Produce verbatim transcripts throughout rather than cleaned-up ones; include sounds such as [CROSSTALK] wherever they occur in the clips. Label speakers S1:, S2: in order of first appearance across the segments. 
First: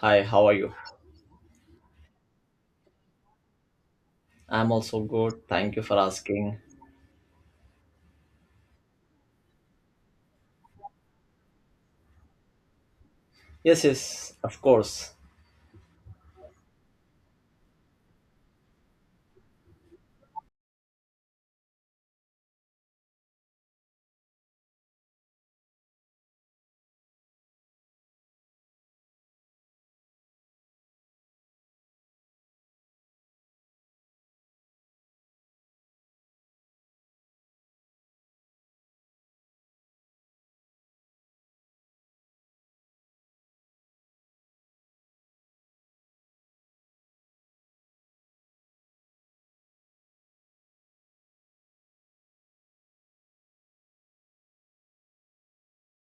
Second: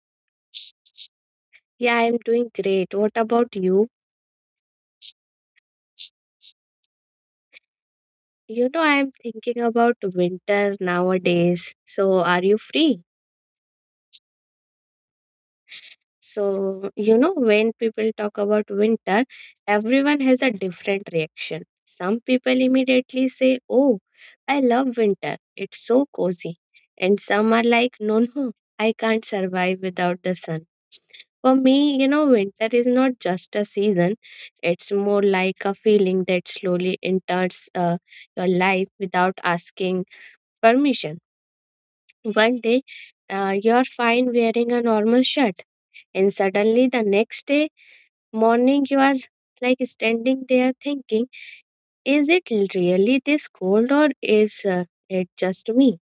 S1: Hi, how are you?
S2: Yeah, I'm doing great. What about you?
S1: I'm also good. Thank you for asking.
S2: You know, I'm thinking about winter nowadays. So, are you free?
S1: Yes, yes, of course.
S2: So, you know, when people talk about winter, everyone has a different reaction. Some people immediately say, oh, I love winter. It's so cozy. And some are like, no, no, I can't survive without the sun. For me, you know, winter is not just a season, it's more like a feeling that slowly enters uh, your life without asking permission. One day, uh, you're fine wearing a normal shirt, and suddenly the next day morning, you are like standing there thinking, is it really this cold or is uh, it just me?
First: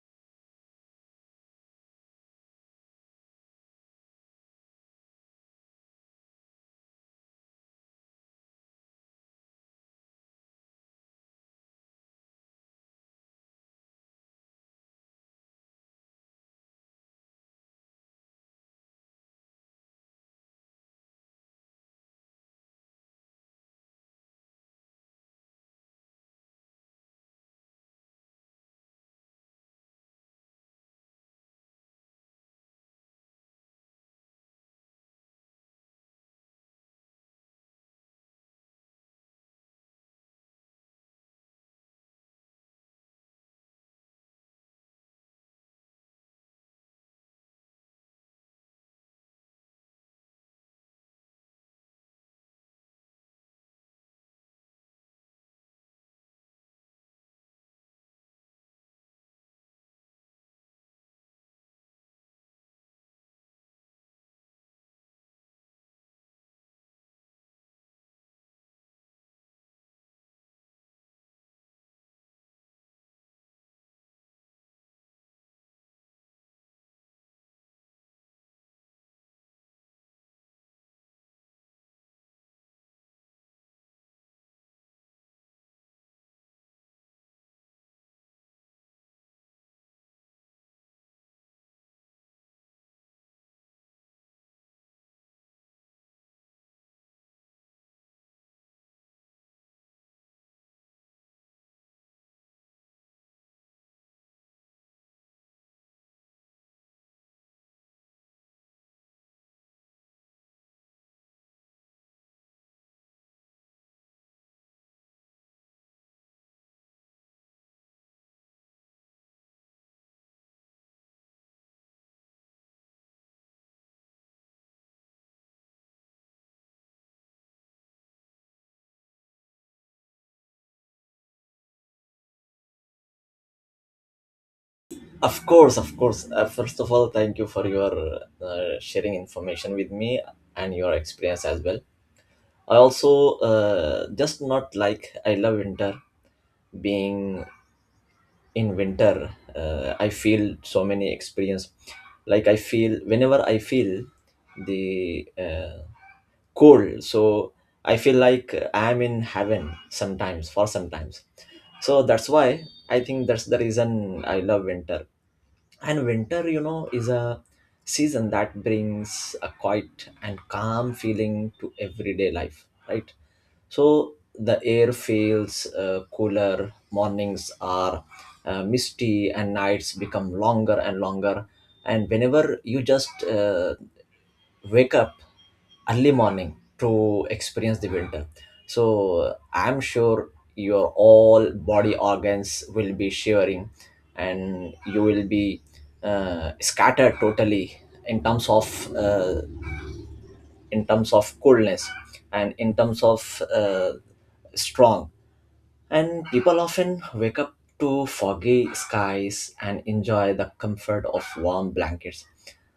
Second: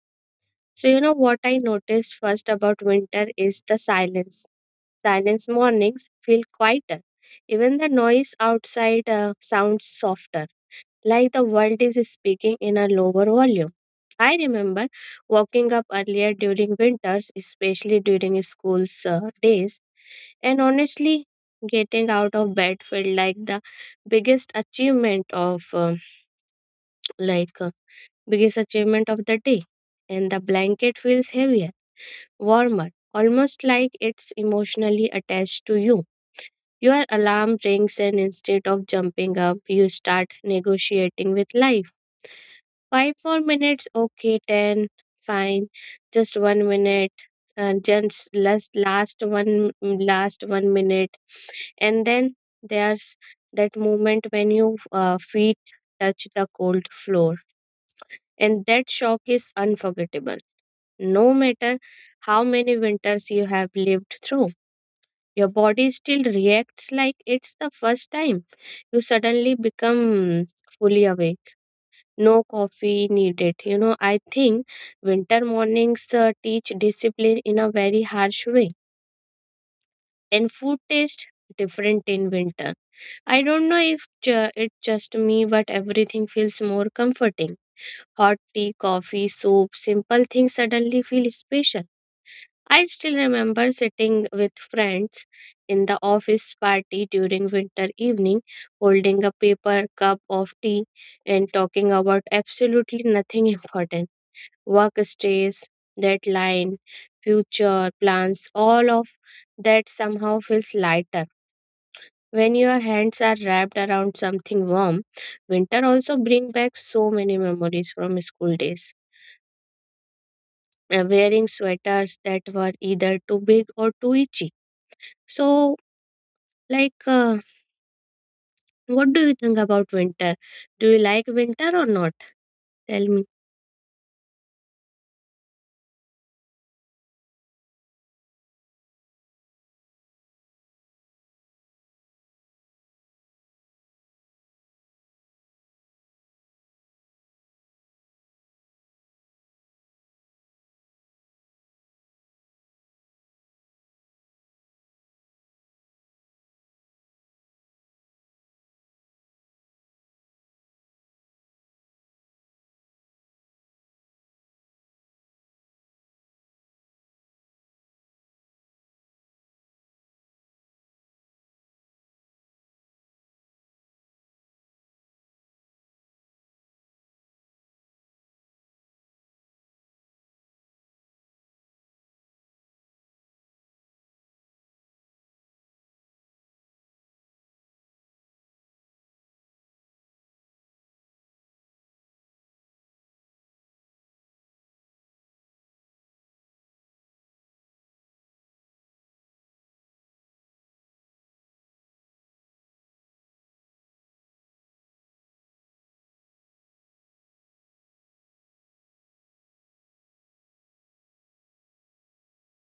S2: So, you know what I noticed first about winter is the silence. Silence mornings feel quieter. Even the noise outside uh, sounds softer, like the world is speaking in a lower volume. I remember waking up earlier during winters, especially during school's uh, days, and honestly, getting out of bed felt like the biggest achievement of um like uh, biggest achievement of the day, and the blanket feels heavier warmer, almost like it's emotionally attached to you. Your alarm rings, and instead of jumping up, you start negotiating with life. Five more minutes, okay, ten, fine, just one minute, uh, just last, last one, last one minute, and then there's that moment when your uh, feet touch the cold floor, and that shock is unforgettable. No matter how many winters you have lived through. Your body still reacts like it's the first time. You suddenly become fully awake. No coffee needed. You know, I think winter mornings uh, teach discipline in a very harsh way. And food tastes different in winter. I don't know if ju- it's just me, but everything feels more comforting. Hot tea, coffee, soup, simple things suddenly feel special. I still remember sitting with friends in the office party during winter evening, holding a paper cup of tea and talking about absolutely nothing [LAUGHS] important. Work stress, deadline, future plans, all of that somehow feels lighter. When your hands are wrapped around something warm, winter also brings back so many memories from school days. Uh, Wearing sweaters that were either too big or too itchy. So, like, uh, what do you think about winter? Do you like winter or not? Tell me.
S1: Of course, of course. Uh, first of all, thank you for your uh, sharing information with me and your experience as well. I also uh, just not like I love winter. Being in winter, uh, I feel so many experience. Like I feel whenever I feel the uh, cold, so I feel like I'm in heaven sometimes for sometimes. So that's why I think that's the reason I love winter. And winter, you know, is a season that brings a quiet and calm feeling to everyday life, right? So the air feels uh, cooler, mornings are uh, misty, and nights become longer and longer. And whenever you just uh, wake up early morning to experience the winter, so I'm sure your all body organs will be shivering and you will be uh, scattered totally in terms of uh, in terms of coolness and in terms of uh, strong. And people often wake up to foggy skies and enjoy the comfort of warm blankets.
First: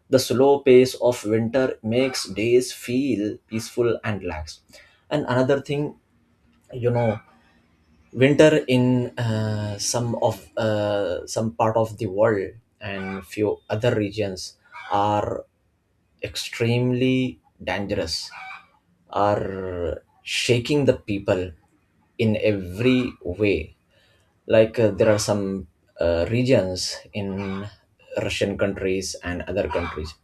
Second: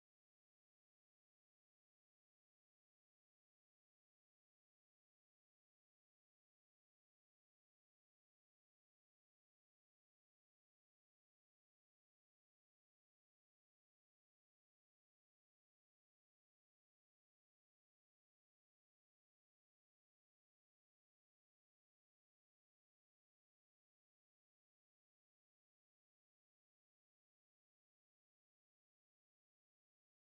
S1: The slow pace of winter makes days feel peaceful and lax. And another thing, you know, winter in uh, some of uh, some part of the world and few other regions are extremely dangerous, are shaking the people in every way. Like uh, there are some uh, regions in Russian countries and other countries.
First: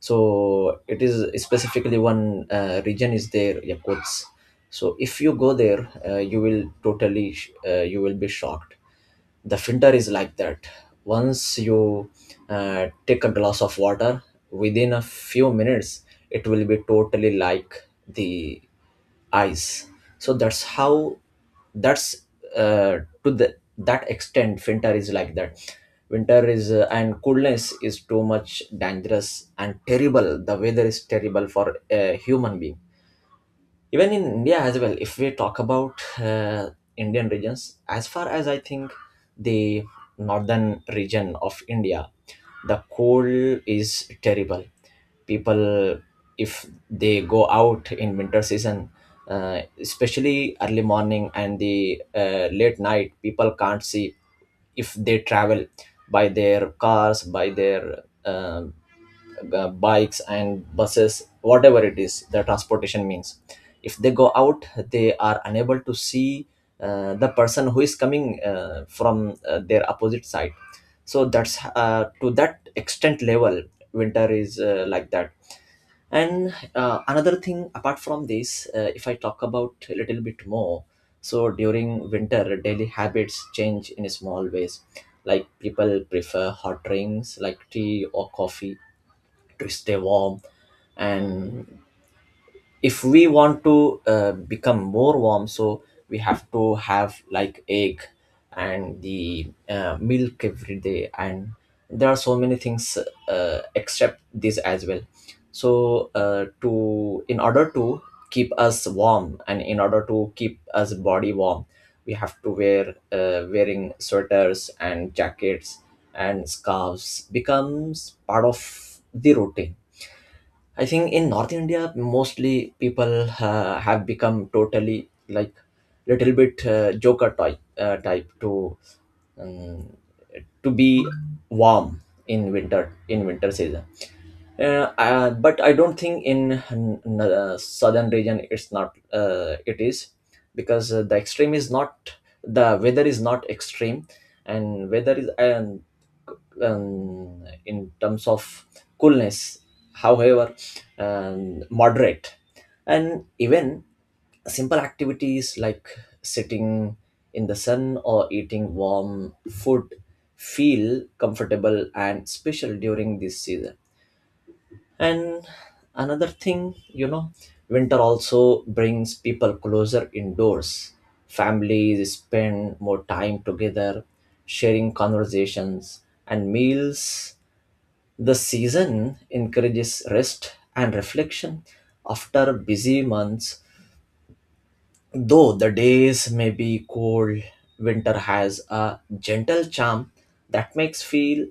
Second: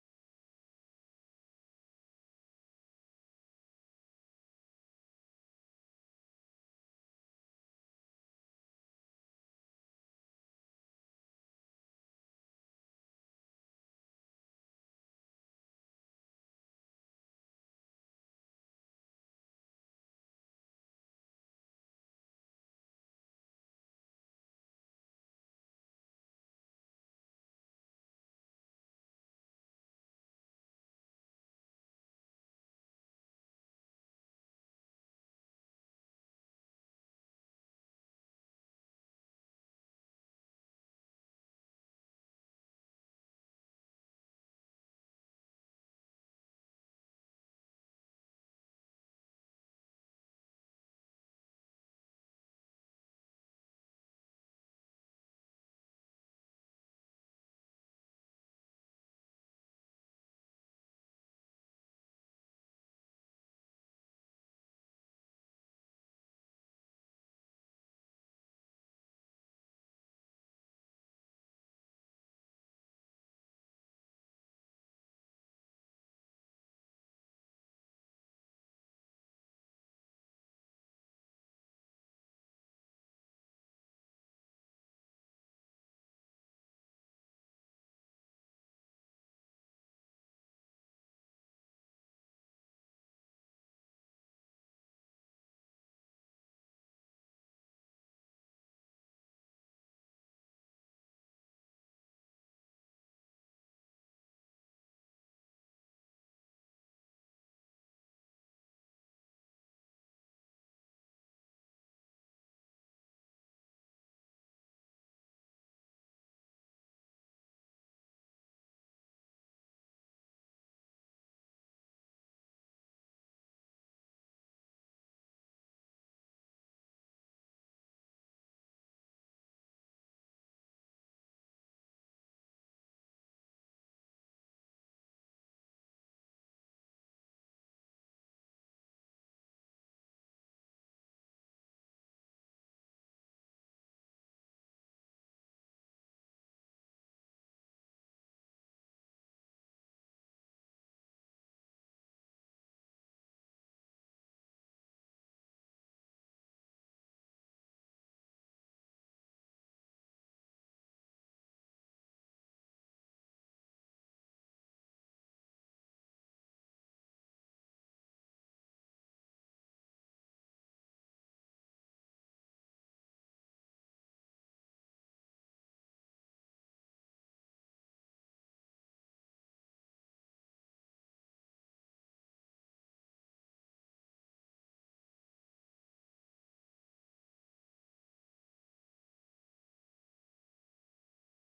S1: So it is specifically one uh, region is there, Yakuts. So if you go there, uh, you will totally sh- uh, you will be shocked. The filter is like that. Once you uh, take a glass of water, within a few minutes it will be totally like the ice. So that's how, that's uh, to the that extent winter is like that. Winter is uh, and coolness is too much dangerous and terrible. The weather is terrible for a human being. Even in India as well, if we talk about uh, Indian regions, as far as I think, the northern region of India, the cold is terrible. People, if they go out in winter season, uh, especially early morning and the uh, late night, people can't see. If they travel by their cars, by their uh, uh, bikes and buses, whatever it is the transportation means, if they go out they are unable to see uh, the person who is coming uh, from uh, their opposite side. So that's uh, to that extent level winter is uh, like that. And uh, another thing, apart from this, uh, if I talk about a little bit more, so during winter daily habits change in small ways. Like people prefer hot drinks like tea or coffee to stay warm. And if we want to uh, become more warm, so we have to have like egg and the uh, milk every day. And there are so many things uh, except this as well. So uh, to in order to keep us warm and in order to keep us body warm, we have to wear uh, wearing sweaters and jackets and scarves becomes part of the routine. I think in North India, mostly people uh, have become totally like little bit uh, joker type uh, type to um, to be warm in winter, in winter season. Uh, uh, but I don't think in n- n- uh, southern region it's not uh, it is, because uh, the extreme is not, the weather is not extreme. And weather is, and um, in terms of coolness, however, um, moderate. And even simple activities like sitting in the sun or eating warm food feel comfortable and special during this season. And another thing, you know, winter also brings people closer indoors. Families spend more time together, sharing conversations and meals. The season encourages rest and reflection after busy months. Though the days may be cold, winter has a gentle charm that makes feel,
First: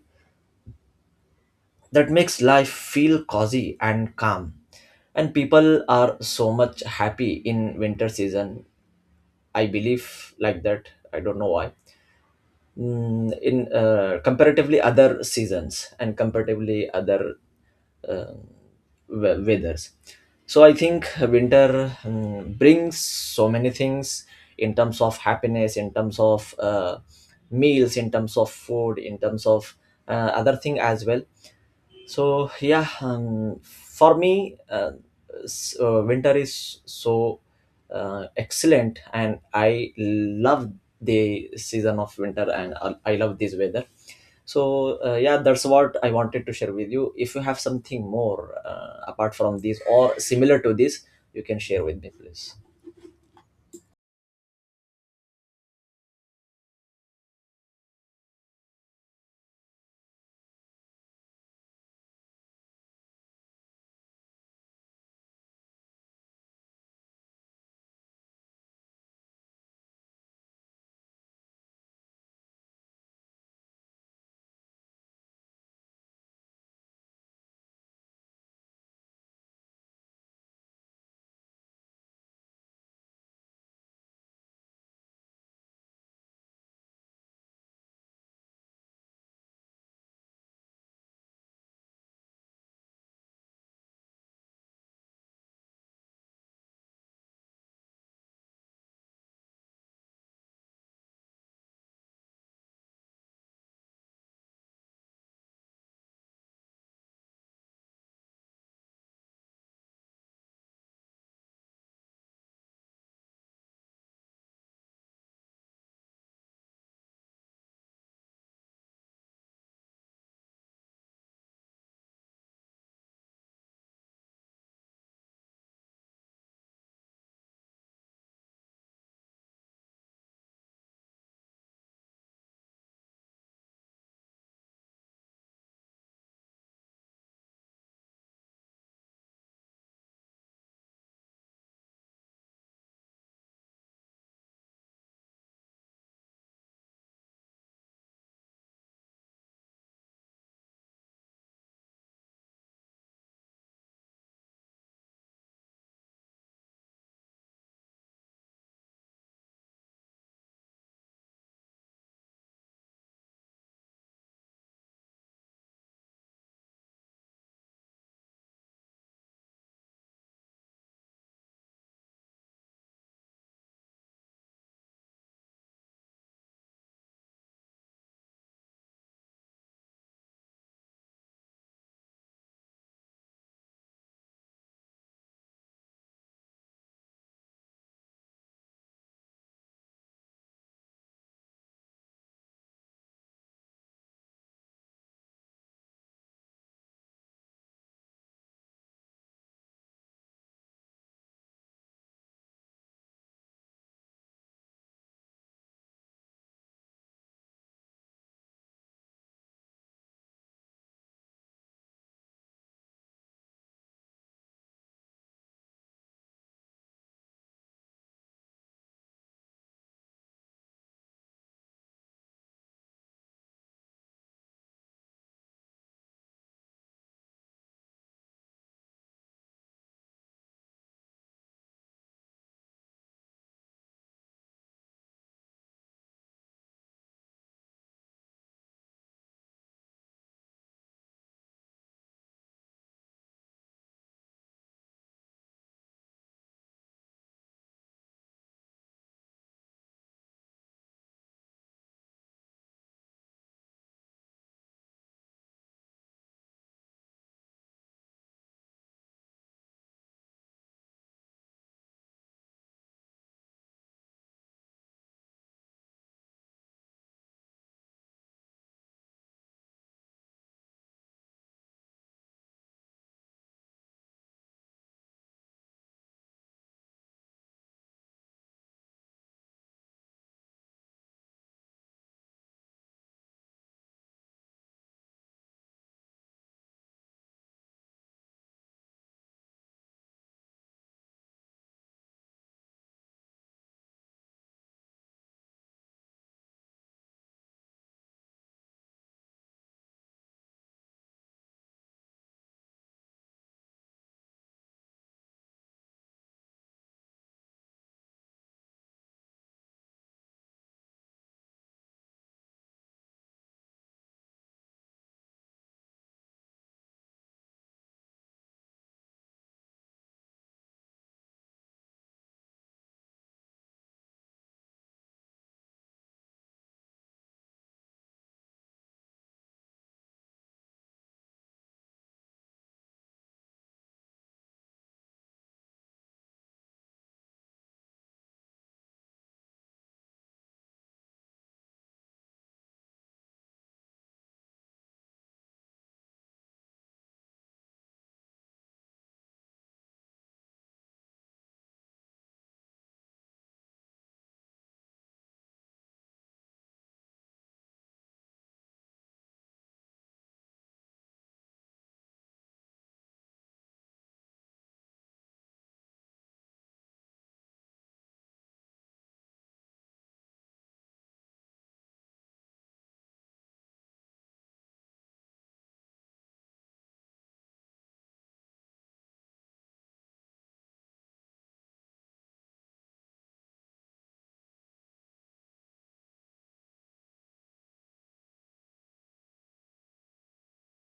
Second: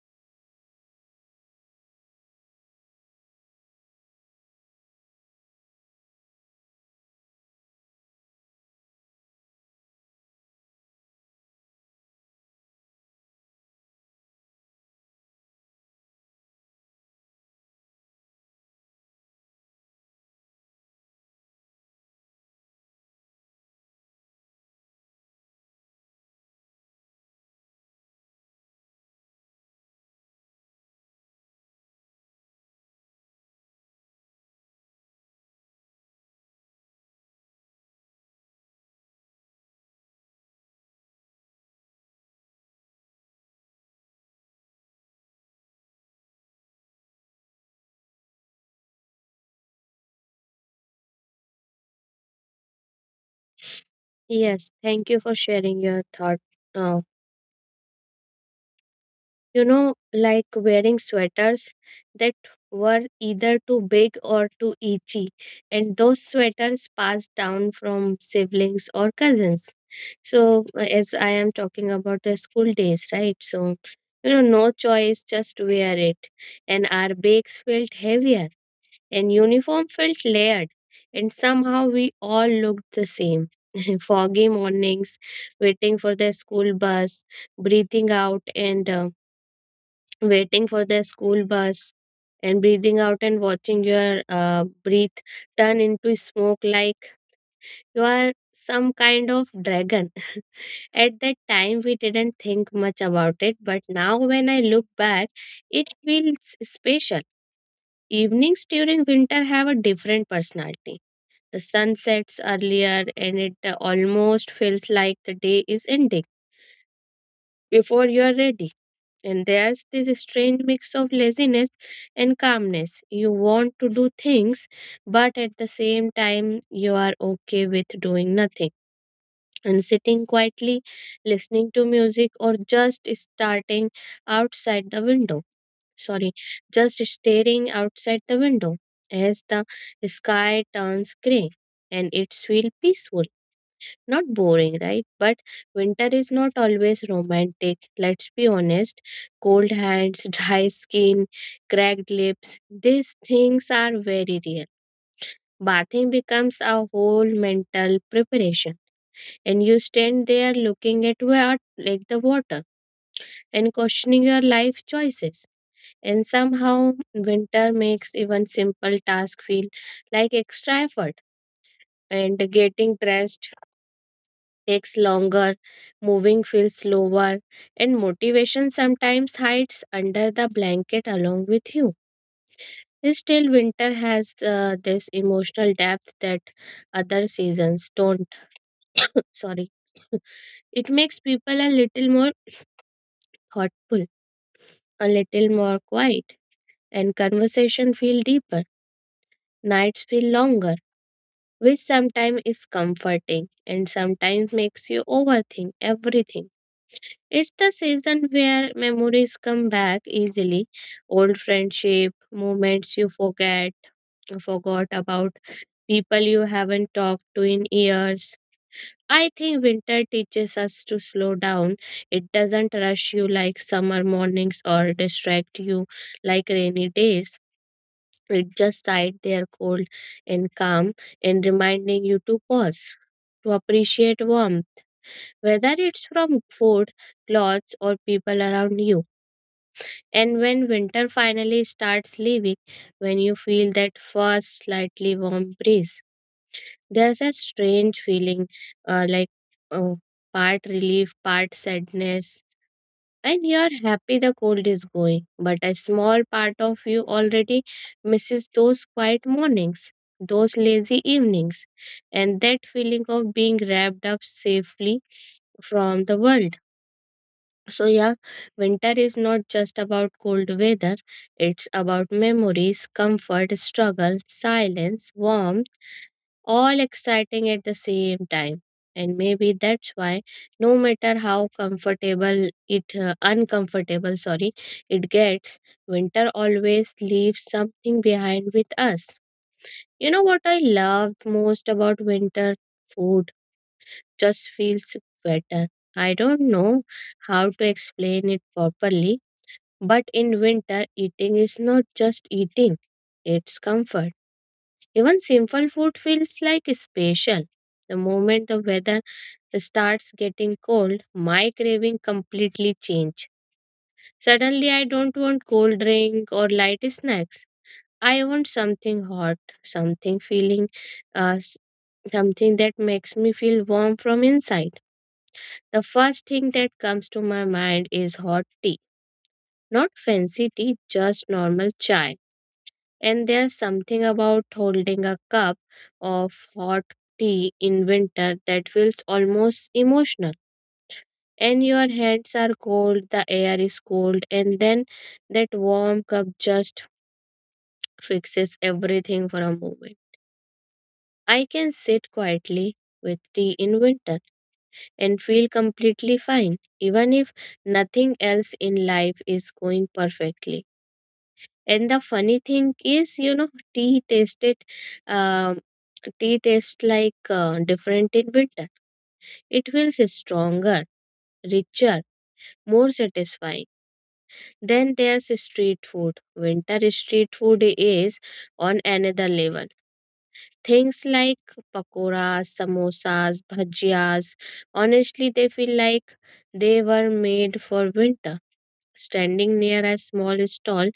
S1: that makes life feel cozy and calm. And people are so much happy in winter season. I believe like that. I don't know why. Mm, in uh, comparatively other seasons and comparatively other we- weathers, so I think winter mm, brings so many things in terms of happiness, in terms of uh, meals, in terms of food, in terms of uh, other thing as well. So yeah, um, for me, uh, s- uh, winter is so uh, excellent, and I love the season of winter, and I I love this weather. So uh, yeah, that's what I wanted to share with you. If you have something more uh, apart from this or similar to this, you can share with me, please.
S2: Yes, thank you for sharing your thought. Now, you know, like wearing sweaters that were either too big or too itchy, and those sweaters passed down from siblings or cousins. So, uh, as I am talking about the school days, right? So, you know, no choice, just wear it. And our bags felt heavier and uniform felt layered, and somehow we all looked the same. [LAUGHS] Foggy mornings, waiting for the school bus, breathing out and uh, waiting for the school bus, and breathing out and watching your uh, breath turn into smoke like you are some kind of dragon. [LAUGHS] At that time, we didn't think much about it, but now when I look back, it feels special. Evenings during winter have a different personality. The sun sets earlier and it uh, almost feels like the day is ending before you are ready. And there's this strange mix of laziness and calmness. You want to do things, but at the same time, you are okay with doing nothing. And sitting quietly, listening to music, or just starting outside the window. Sorry, just staring outside the window as the sky turns gray and it's feel peaceful, not boring, right? But winter is not always romantic. Let's be honest. Cold hands, [LAUGHS] dry skin, cracked lips, these things are very real. Bathing becomes a whole mental preparation, and you stand there looking at what, like the water, and questioning your life choices. And somehow, winter makes even simple tasks feel like extra effort. And getting dressed takes longer, moving feels slower, and motivation sometimes hides under the blanket along with you. Still, winter has uh, this emotional depth that other seasons don't. [LAUGHS] Sorry. [LAUGHS] It makes people a little more thoughtful, a little more quiet, and conversation feel deeper. Nights feel longer, which sometimes is comforting and sometimes makes you overthink everything. It's the season where memories come back easily. Old friendship, moments you forget, forgot about, people you haven't talked to in years. I think winter teaches us to slow down. It doesn't rush you like summer mornings or distract you like rainy days. It just sits there cold and calm and reminding you to pause, to appreciate warmth, whether it's from food, clothes, or people around you. And when winter finally starts leaving, when you feel that first slightly warm breeze, there's a strange feeling, uh, like, oh, part relief, part sadness. And you're happy the cold is going, but a small part of you already misses those quiet mornings, those lazy evenings, and that feeling of being wrapped up safely from the world. So, yeah, winter is not just about cold weather, it's about memories, comfort, struggle, silence, warmth, all exciting at the same time. And maybe that's why, no matter how comfortable it, uh, uncomfortable, sorry, it gets, winter always leaves something behind with us. You know what I love most about winter? Food just feels better. I don't know how to explain it properly, but in winter, eating is not just eating, it's comfort. Even simple food feels like special. The moment the weather starts getting cold, my craving completely change. Suddenly, I don't want cold drink or light snacks. I want something hot, something feeling, uh, s- something that makes me feel warm from inside. The first thing that comes to my mind is hot tea. Not fancy tea, just normal chai. And there's something about holding a cup of hot tea in winter that feels almost emotional. And your hands are cold, the air is cold, and then that warm cup just fixes everything for a moment. I can sit quietly with tea in winter and feel completely fine, even if nothing else in life is going perfectly. And the funny thing is, you know, tea tasted, um, tea tastes like uh, different in winter. It feels stronger, richer, more satisfying. Then there's street food. Winter street food is on another level. Things like pakoras, samosas, bhajias, honestly, they feel like they were made for winter. Standing near a small stall,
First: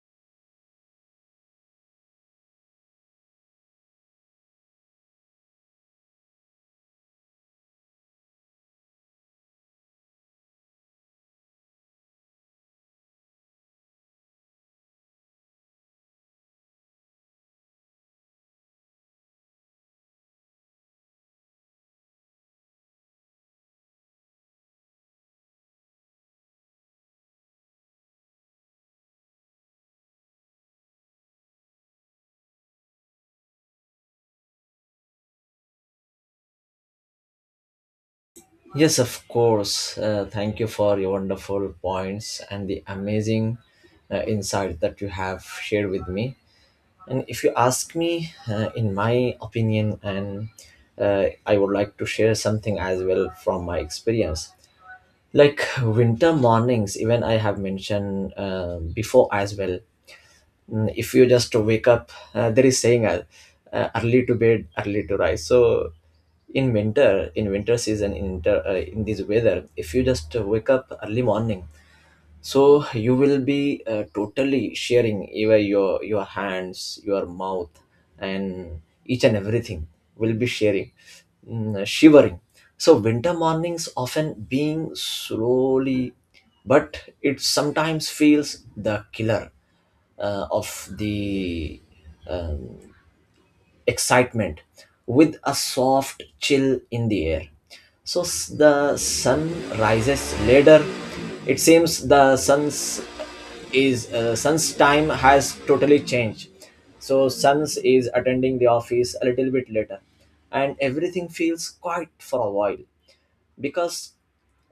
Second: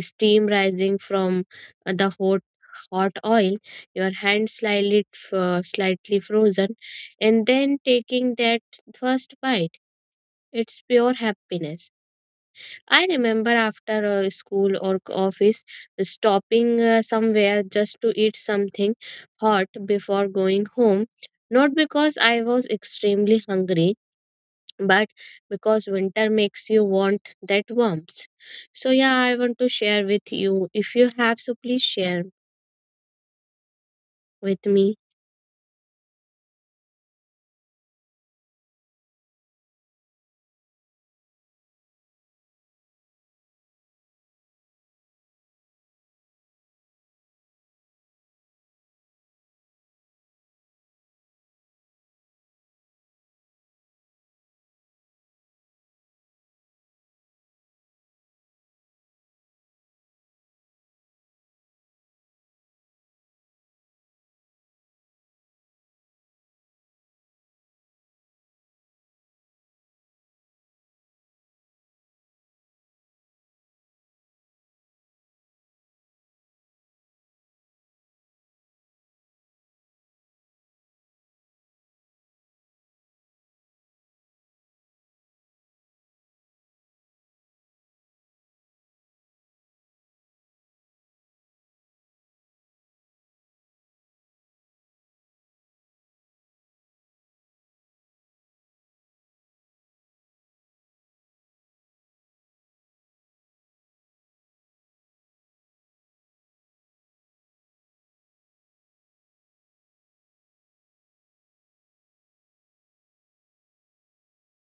S2: steam rising from uh, the hot hot oil, your hand slightly uh, slightly frozen, and then taking that first bite. It's pure happiness. I remember after uh, school or c- office, stopping uh, somewhere just to eat something hot before going home. Not because I was extremely hungry, but because winter makes you want that warmth. So, yeah, I want to share with you. If you have, so please share with me.
S1: Yes, of course. Uh, thank you for your wonderful points and the amazing uh, insight that you have shared with me. And if you ask me, uh, in my opinion, and uh, I would like to share something as well from my experience. Like winter mornings, even I have mentioned uh, before as well. mm, If you just wake up, uh, there is saying uh, uh, early to bed, early to rise. So in winter, in winter season, in winter, uh, in this weather, if you just wake up early morning, so you will be uh, totally sharing even your your hands, your mouth and each and everything will be sharing, mm, shivering. So winter mornings often being slowly, but it sometimes feels the killer uh, of the excitement with a soft chill in the air. So s- the sun rises later. It seems the sun's is uh, sun's time has totally changed. So suns is attending the office a little bit later, and everything feels quiet for a while, because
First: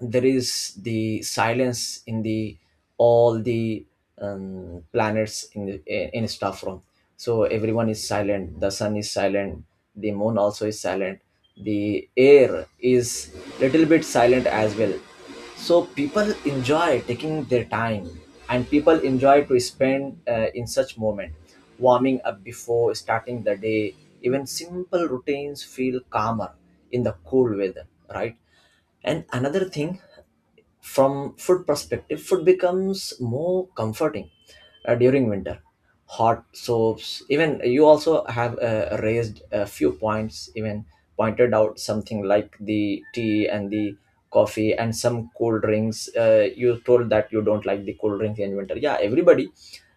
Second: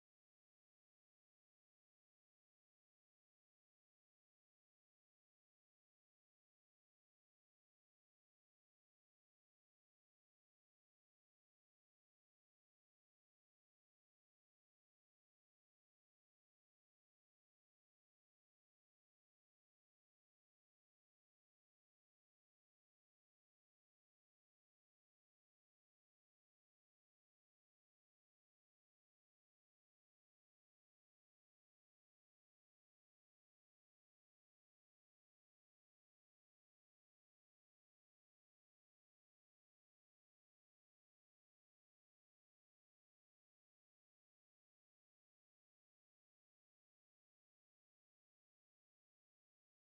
S1: there is the silence in the all the um, planets in the eh, in staff room. So everyone is silent, the sun is silent, the moon also is silent, the air is little bit silent as well. So people enjoy taking their time and people enjoy to spend uh, in such moment, warming up before starting the day. Even simple routines feel calmer in the cool weather, right? And another thing, from food perspective, food becomes more comforting uh, during winter. Hot soaps, even you also have uh, raised a few points, even pointed out something like the tea and the coffee and some cool drinks. Uh, you told that you don't like the cool drinks in winter. Yeah, everybody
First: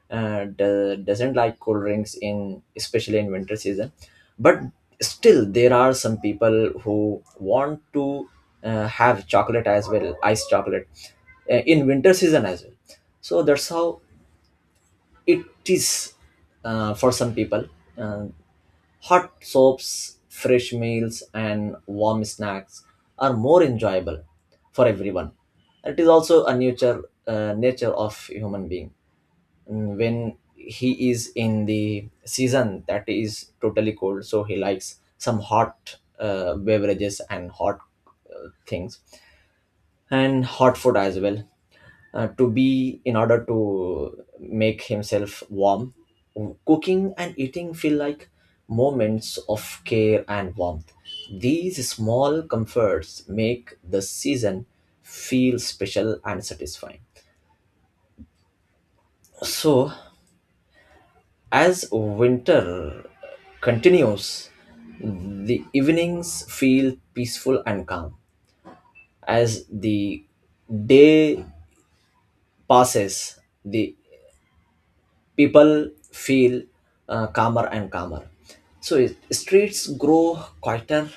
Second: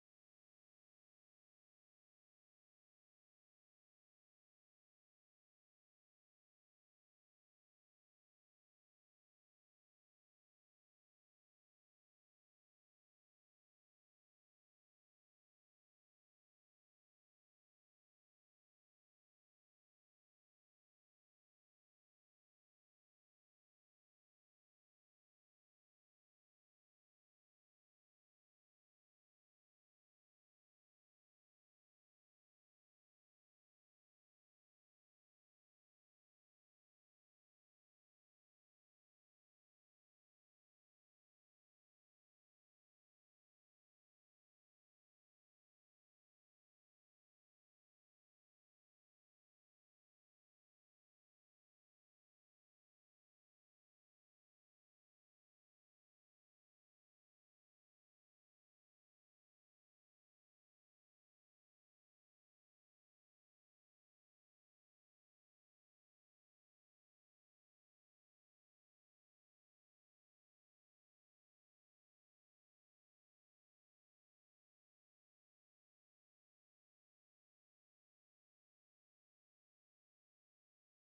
S1: uh, do- doesn't like cold drinks in especially in winter season. But still there are some people who want to uh, have chocolate as well, ice chocolate, uh, in winter season as well. So that's how it is uh, for some people. Uh, hot soaps, fresh meals and warm snacks are more enjoyable for everyone. It is also a nature, uh, nature of human being. Mm, when he is in the season that is totally cold, so he likes some hot uh, beverages and hot uh, things and hot food as well, uh, to be in order to make himself warm. Cooking and eating feel like moments of care and warmth. These small comforts make the season feel special and satisfying. So as winter continues, the evenings feel peaceful and calm. As the day passes, the people feel uh, calmer and calmer. So it, streets grow quieter,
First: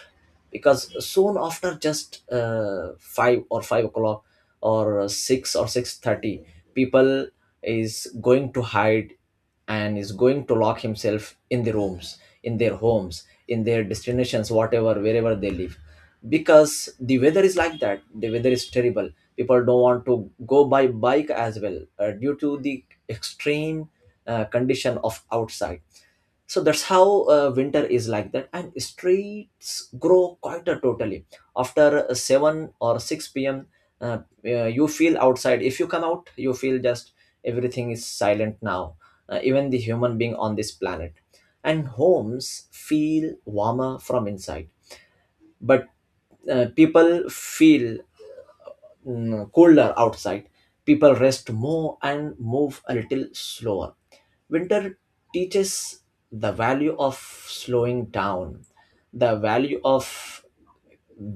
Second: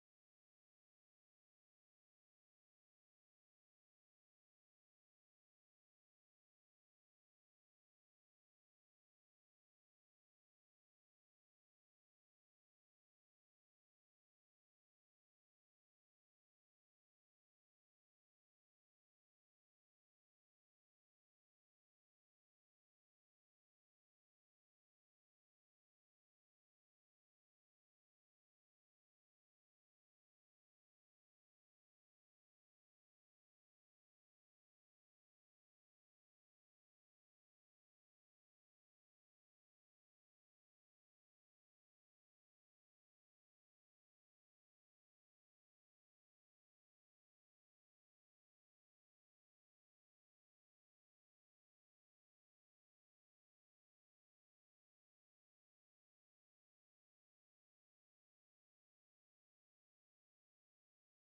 S1: because soon after just uh, five or five o'clock or six or six thirty, people is going to hide and is going to lock himself in the rooms, in their homes, in their destinations, whatever wherever they live, because the weather is like that, the weather is terrible. People don't want to go by bike as well uh, due to the extreme uh, condition of outside. So that's how uh, winter is like that. And streets grow quieter totally after uh, seven or six p m. uh, uh, you feel outside, if you come out you feel just everything is silent now, uh, even the human being on this planet. And homes feel warmer from inside, but uh, people feel mm, colder outside. People rest more and move a little slower. Winter teaches the value of slowing down, the value of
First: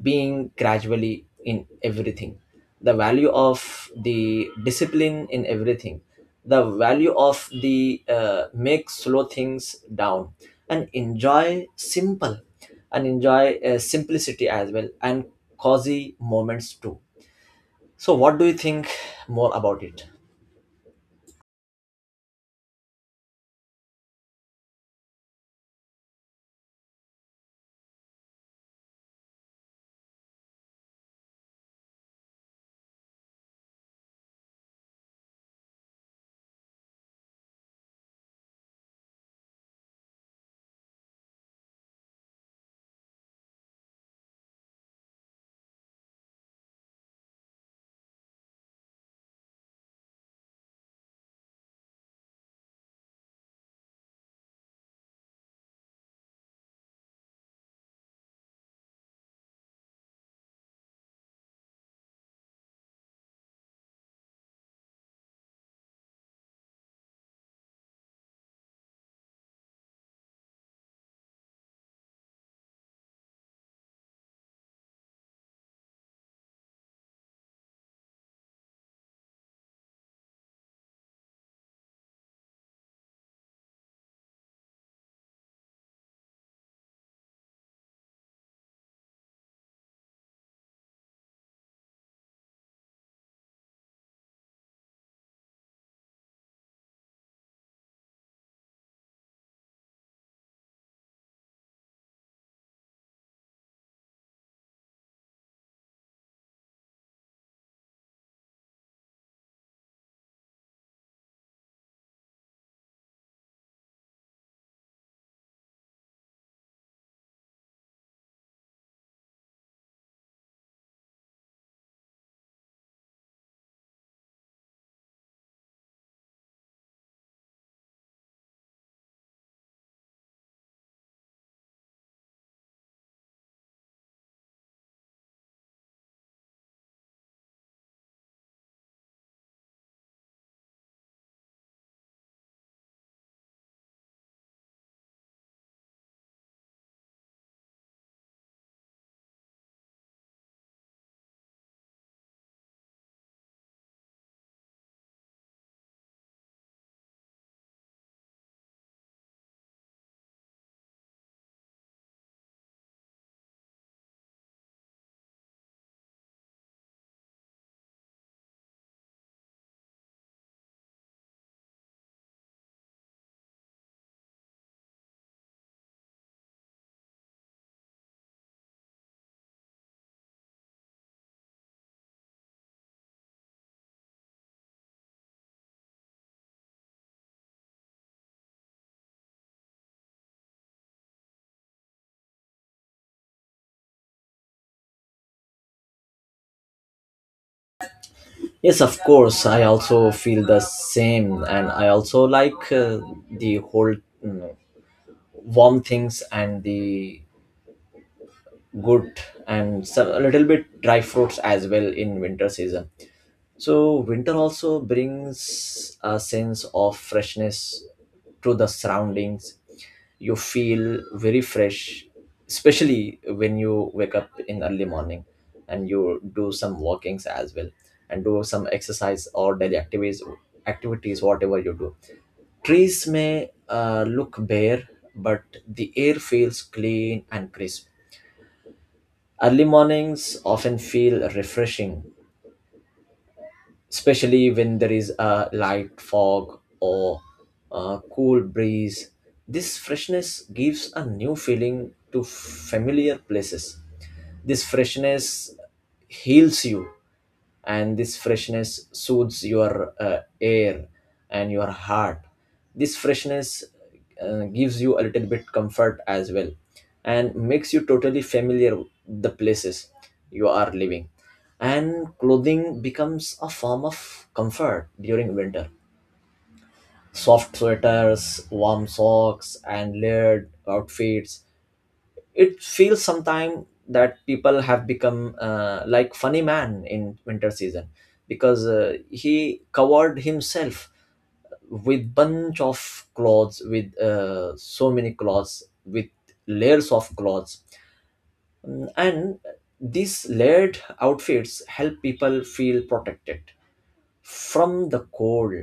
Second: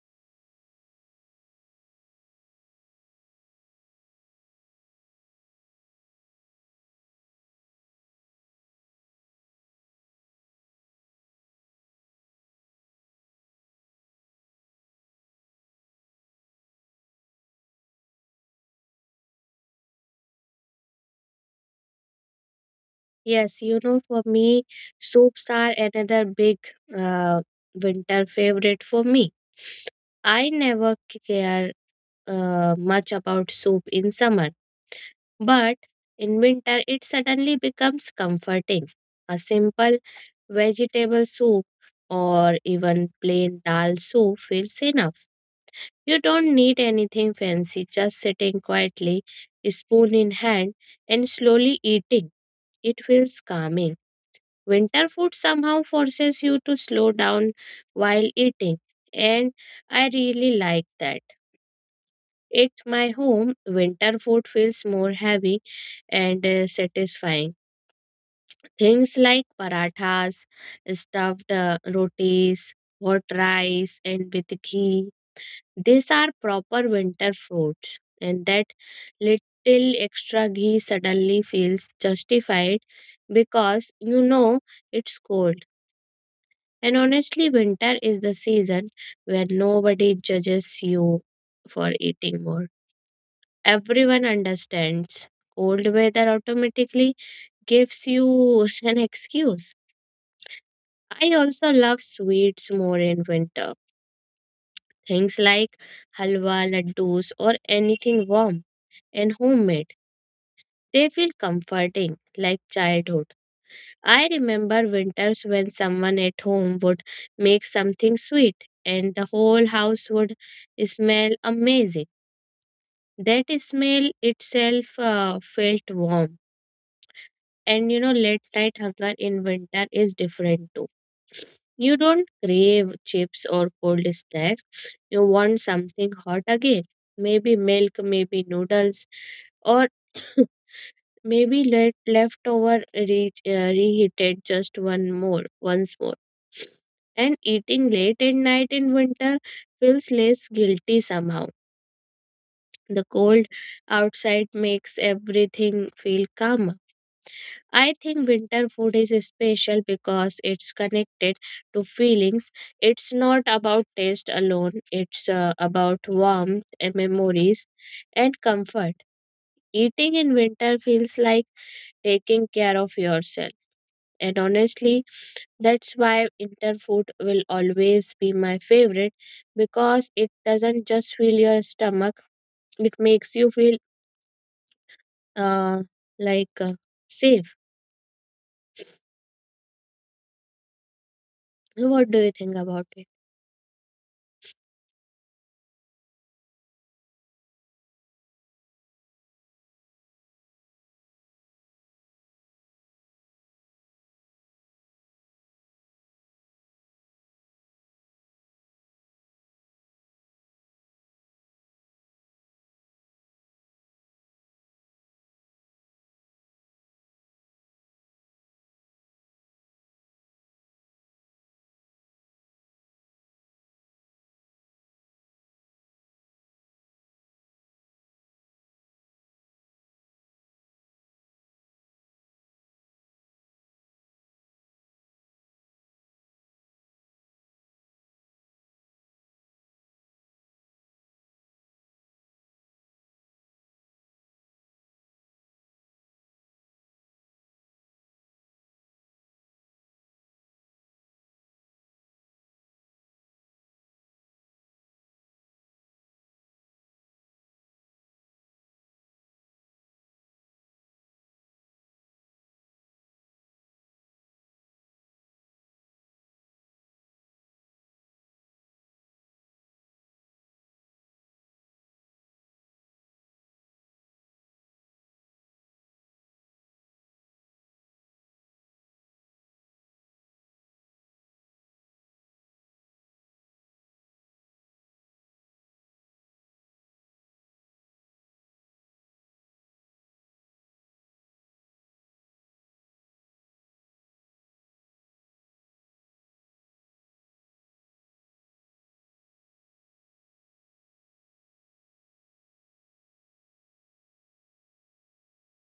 S1: being gradually in everything, the value of the discipline in everything, the value of the uh, make slow things down and enjoy simple, and enjoy uh, simplicity as well, and cozy moments too. So, what do you think more about it?
S2: Yes, you know, for me, soups are another big uh, winter favorite for me. I never care uh, much about soup in summer, but in winter it suddenly becomes comforting. A simple vegetable soup or even plain dal soup feels enough. You don't need anything fancy, just sitting quietly, spoon in hand, and slowly eating. It feels calming. Winter food somehow forces you to slow down while eating, and I really like that. At my home, winter food feels more heavy and uh, satisfying. Things like parathas, stuffed uh, rotis, hot rice, and with ghee. These are proper winter fruits, and that little extra ghee suddenly feels justified because you know it's cold. And honestly, winter is the season where nobody judges you for eating more. Everyone understands. Cold weather automatically gives you [LAUGHS] an excuse. I also love sweets more in winter. Things like halwa, laddus, or anything warm and homemade. They feel comforting, like childhood. I remember winters when someone at home would make something sweet and the whole house would smell amazing. That smell itself uh, felt warm. And you know, late night hunger in winter is different too. You don't crave chips or cold snacks, you want something hot again. Maybe milk, maybe noodles, or [COUGHS] maybe let leftover re- uh, reheated just one more, once more. And eating late at night in winter feels less guilty somehow. The cold outside makes everything feel calmer. I think winter food is special because it's connected to feelings. It's not about taste alone, it's uh, about warmth, and memories, and comfort. Eating in winter feels like taking care of yourself. And honestly, that's why interfood will always be my favorite because it doesn't just fill your stomach, it makes you feel uh, like uh, safe. What do you think about it?
S1: Yes, of course. I also feel the same, and I also like uh, the whole mm, warm things and the good, and some, a little bit dry fruits as well in winter season. So, winter also brings a sense of freshness to the surroundings. You feel very fresh, especially when you wake up in early morning and you do some walkings as well, and do some exercise or daily activities activities whatever you do. Trees may uh, look bare, but the air feels clean and crisp. Early mornings often feel refreshing, especially when there is a light fog or a cool breeze. This freshness gives a new feeling to familiar places. This freshness heals you, and this freshness soothes your uh, air and your heart. This freshness uh, gives you a little bit comfort as well, and makes you totally familiar with the places you are living. And clothing becomes a form of comfort during winter. Soft sweaters, warm socks and layered outfits, it feels sometime that people have become uh, like funny man in winter season, because uh, he covered himself with bunch of clothes, with uh, so many clothes, with layers of clothes. Mm, and these layered outfits help people feel protected from the cold,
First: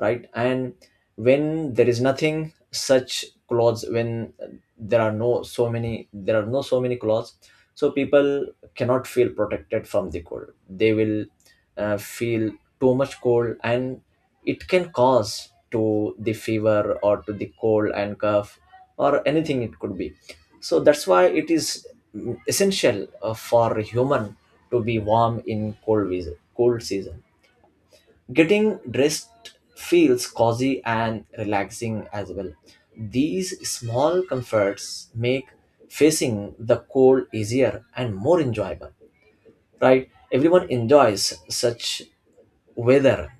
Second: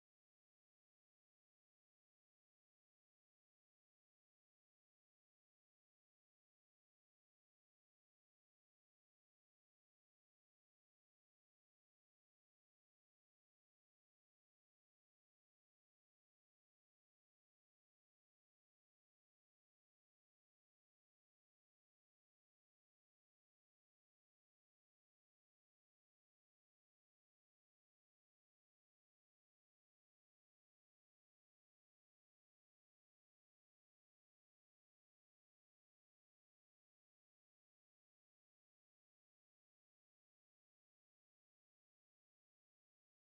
S1: right? And when there is nothing such clothes, when there are no so many, there are no so many clothes, so people cannot feel protected from the cold. They will uh, feel too much cold, and it can cause to the fever or to the cold and cough, or anything it could be. So that's why it is mm, essential uh, for human to be warm in cold, weas- cold season. Getting dressed feels cozy and relaxing as well. These small comforts make facing the cold easier and more enjoyable, right? Everyone enjoys such weather.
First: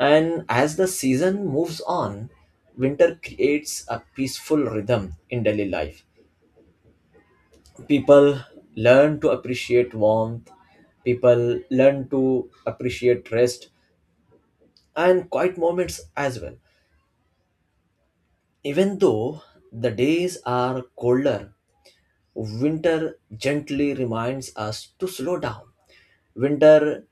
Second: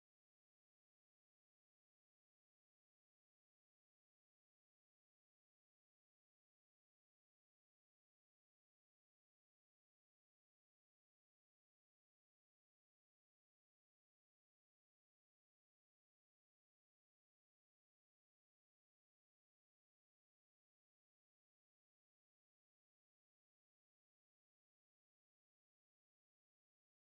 S1: And as the season moves on, winter creates a peaceful rhythm in daily life. People learn to appreciate warmth, people learn to appreciate rest and quiet moments as well. Even though the days are colder, winter gently reminds us to slow down. Winter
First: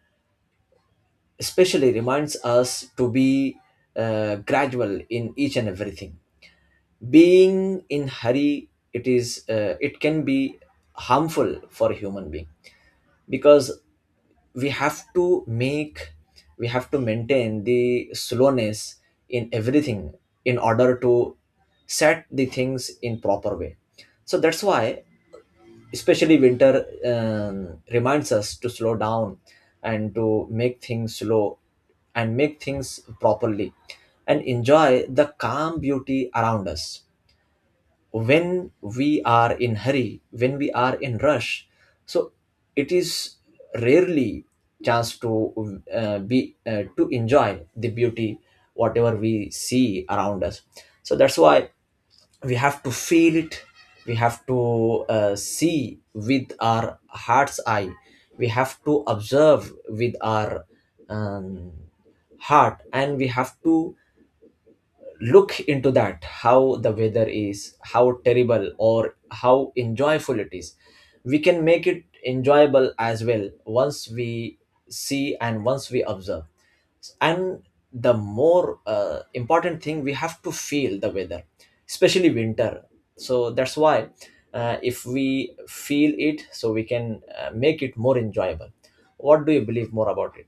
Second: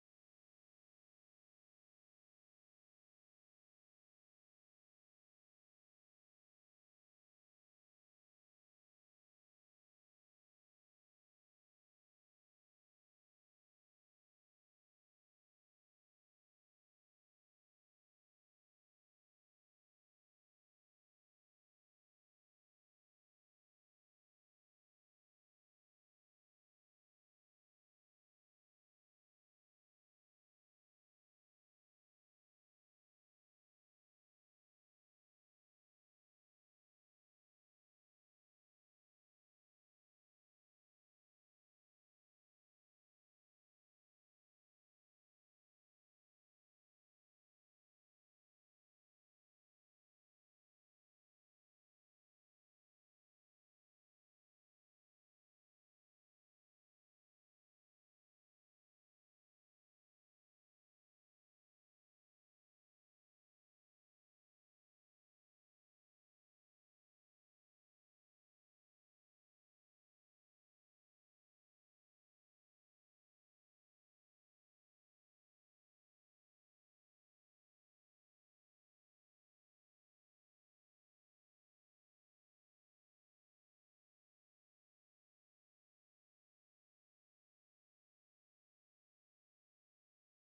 S1: especially reminds us to be uh, gradual in each and everything. Being in hurry, it is uh, it can be harmful for human being, because we have to make, we have to maintain the slowness in everything in order to set the things in proper way. So that's why especially winter um, reminds us to slow down and to make things slow and make things properly, and enjoy the calm beauty around us. When we are in hurry, when we are in rush, so it is rarely chance to uh, be uh, to enjoy the beauty whatever we see around us. So that's why we have to feel it, we have to uh, see with our heart's eye, we have to observe with our um, heart, and we have to look into that how the weather is, how terrible or how enjoyable it is. We can make it enjoyable as well once we see and once we observe. And the more uh, important thing, we have to feel the weather, especially winter. So that's why uh, if we feel it, so we can uh, make it more enjoyable. What do you believe more about it?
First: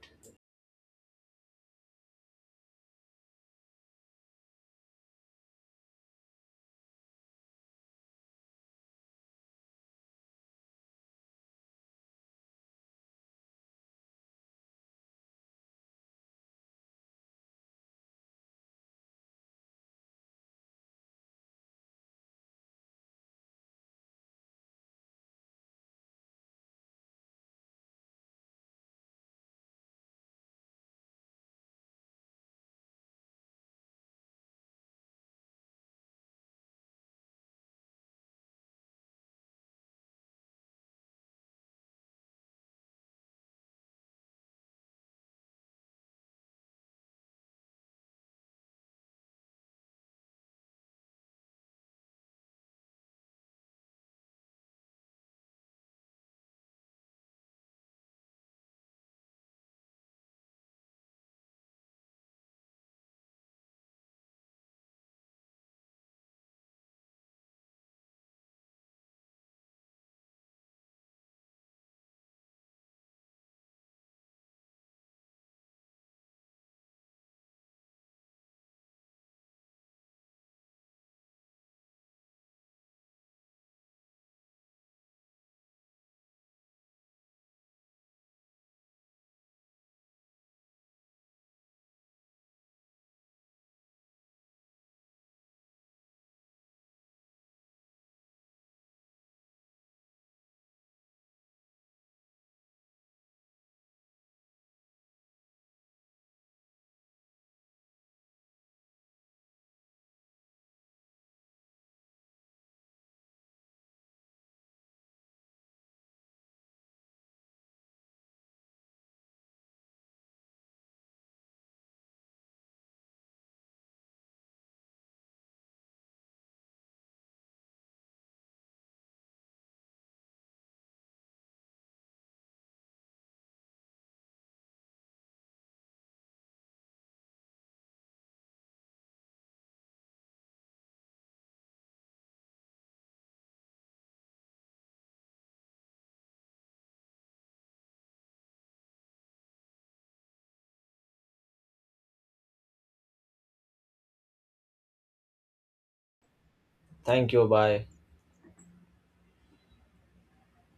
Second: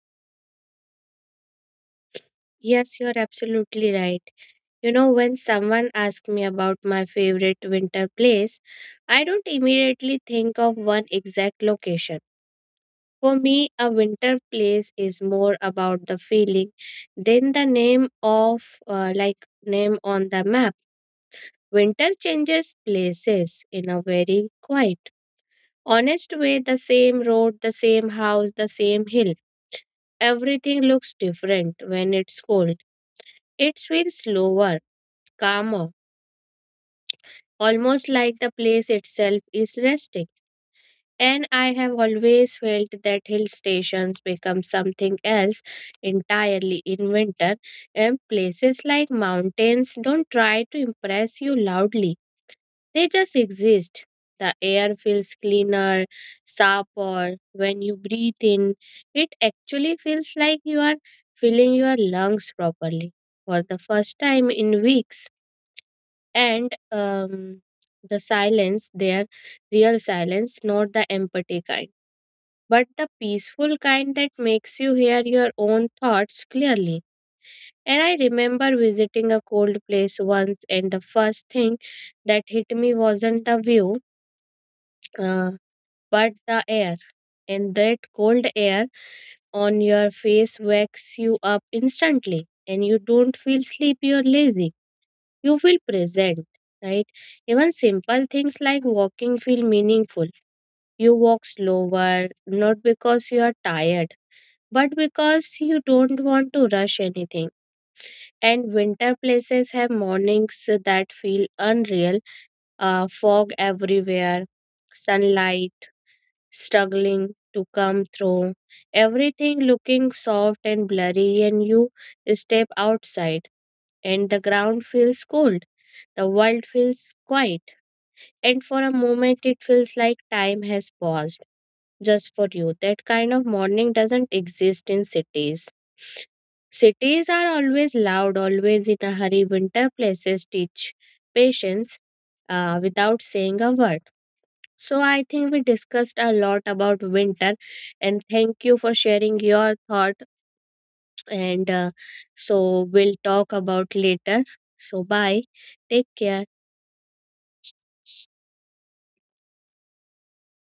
S2: Yes, you're absolutely right. You know, when someone asks me about my favorite winter place, I don't immediately think of one exact location. For me, a winter place is more about the feeling than the name of, uh, like, name on the map. Winter changes places in a very quiet, honest way. The same road, the same house, the same hill. Everything looks different when it's cold. It feels slower, calmer, almost like the place itself is resting. And I have always felt that hill stations become something else entirely in winter, and places like mountains don't try to impress you loudly, they just exist. The air feels cleaner, sharper when you breathe in. It actually feels like you are filling your lungs properly for the first time in weeks. And um, the silence there, real silence, not the empty kind but the peaceful kind that makes you hear your own thoughts clearly. And I remember visiting a cold place once, and the first thing that hit me wasn't the view, uh, but the air. And that cold air on your face wakes you up instantly, and you don't feel sleepy or lazy. You feel present, right? Even simple things like walking feel meaningful. You walk slower, not because you are tired but because you don't want to rush anything. And winter places have mornings that feel unreal, uh, fog everywhere, sunlight struggling to come through, everything looking soft and blurry, and you step outside, and the ground feels cold. The world feels quiet, and for a moment it feels like time has paused just for you. That kind of morning doesn't exist in cities. Cities are always loud, always in a hurry. Winter places teach patience uh, without saying a word. So, I think we discussed a lot about winter, and thank you for sharing your thought. And uh, so, we'll talk about later. So, bye. Take care.
S1: Thank you, bye.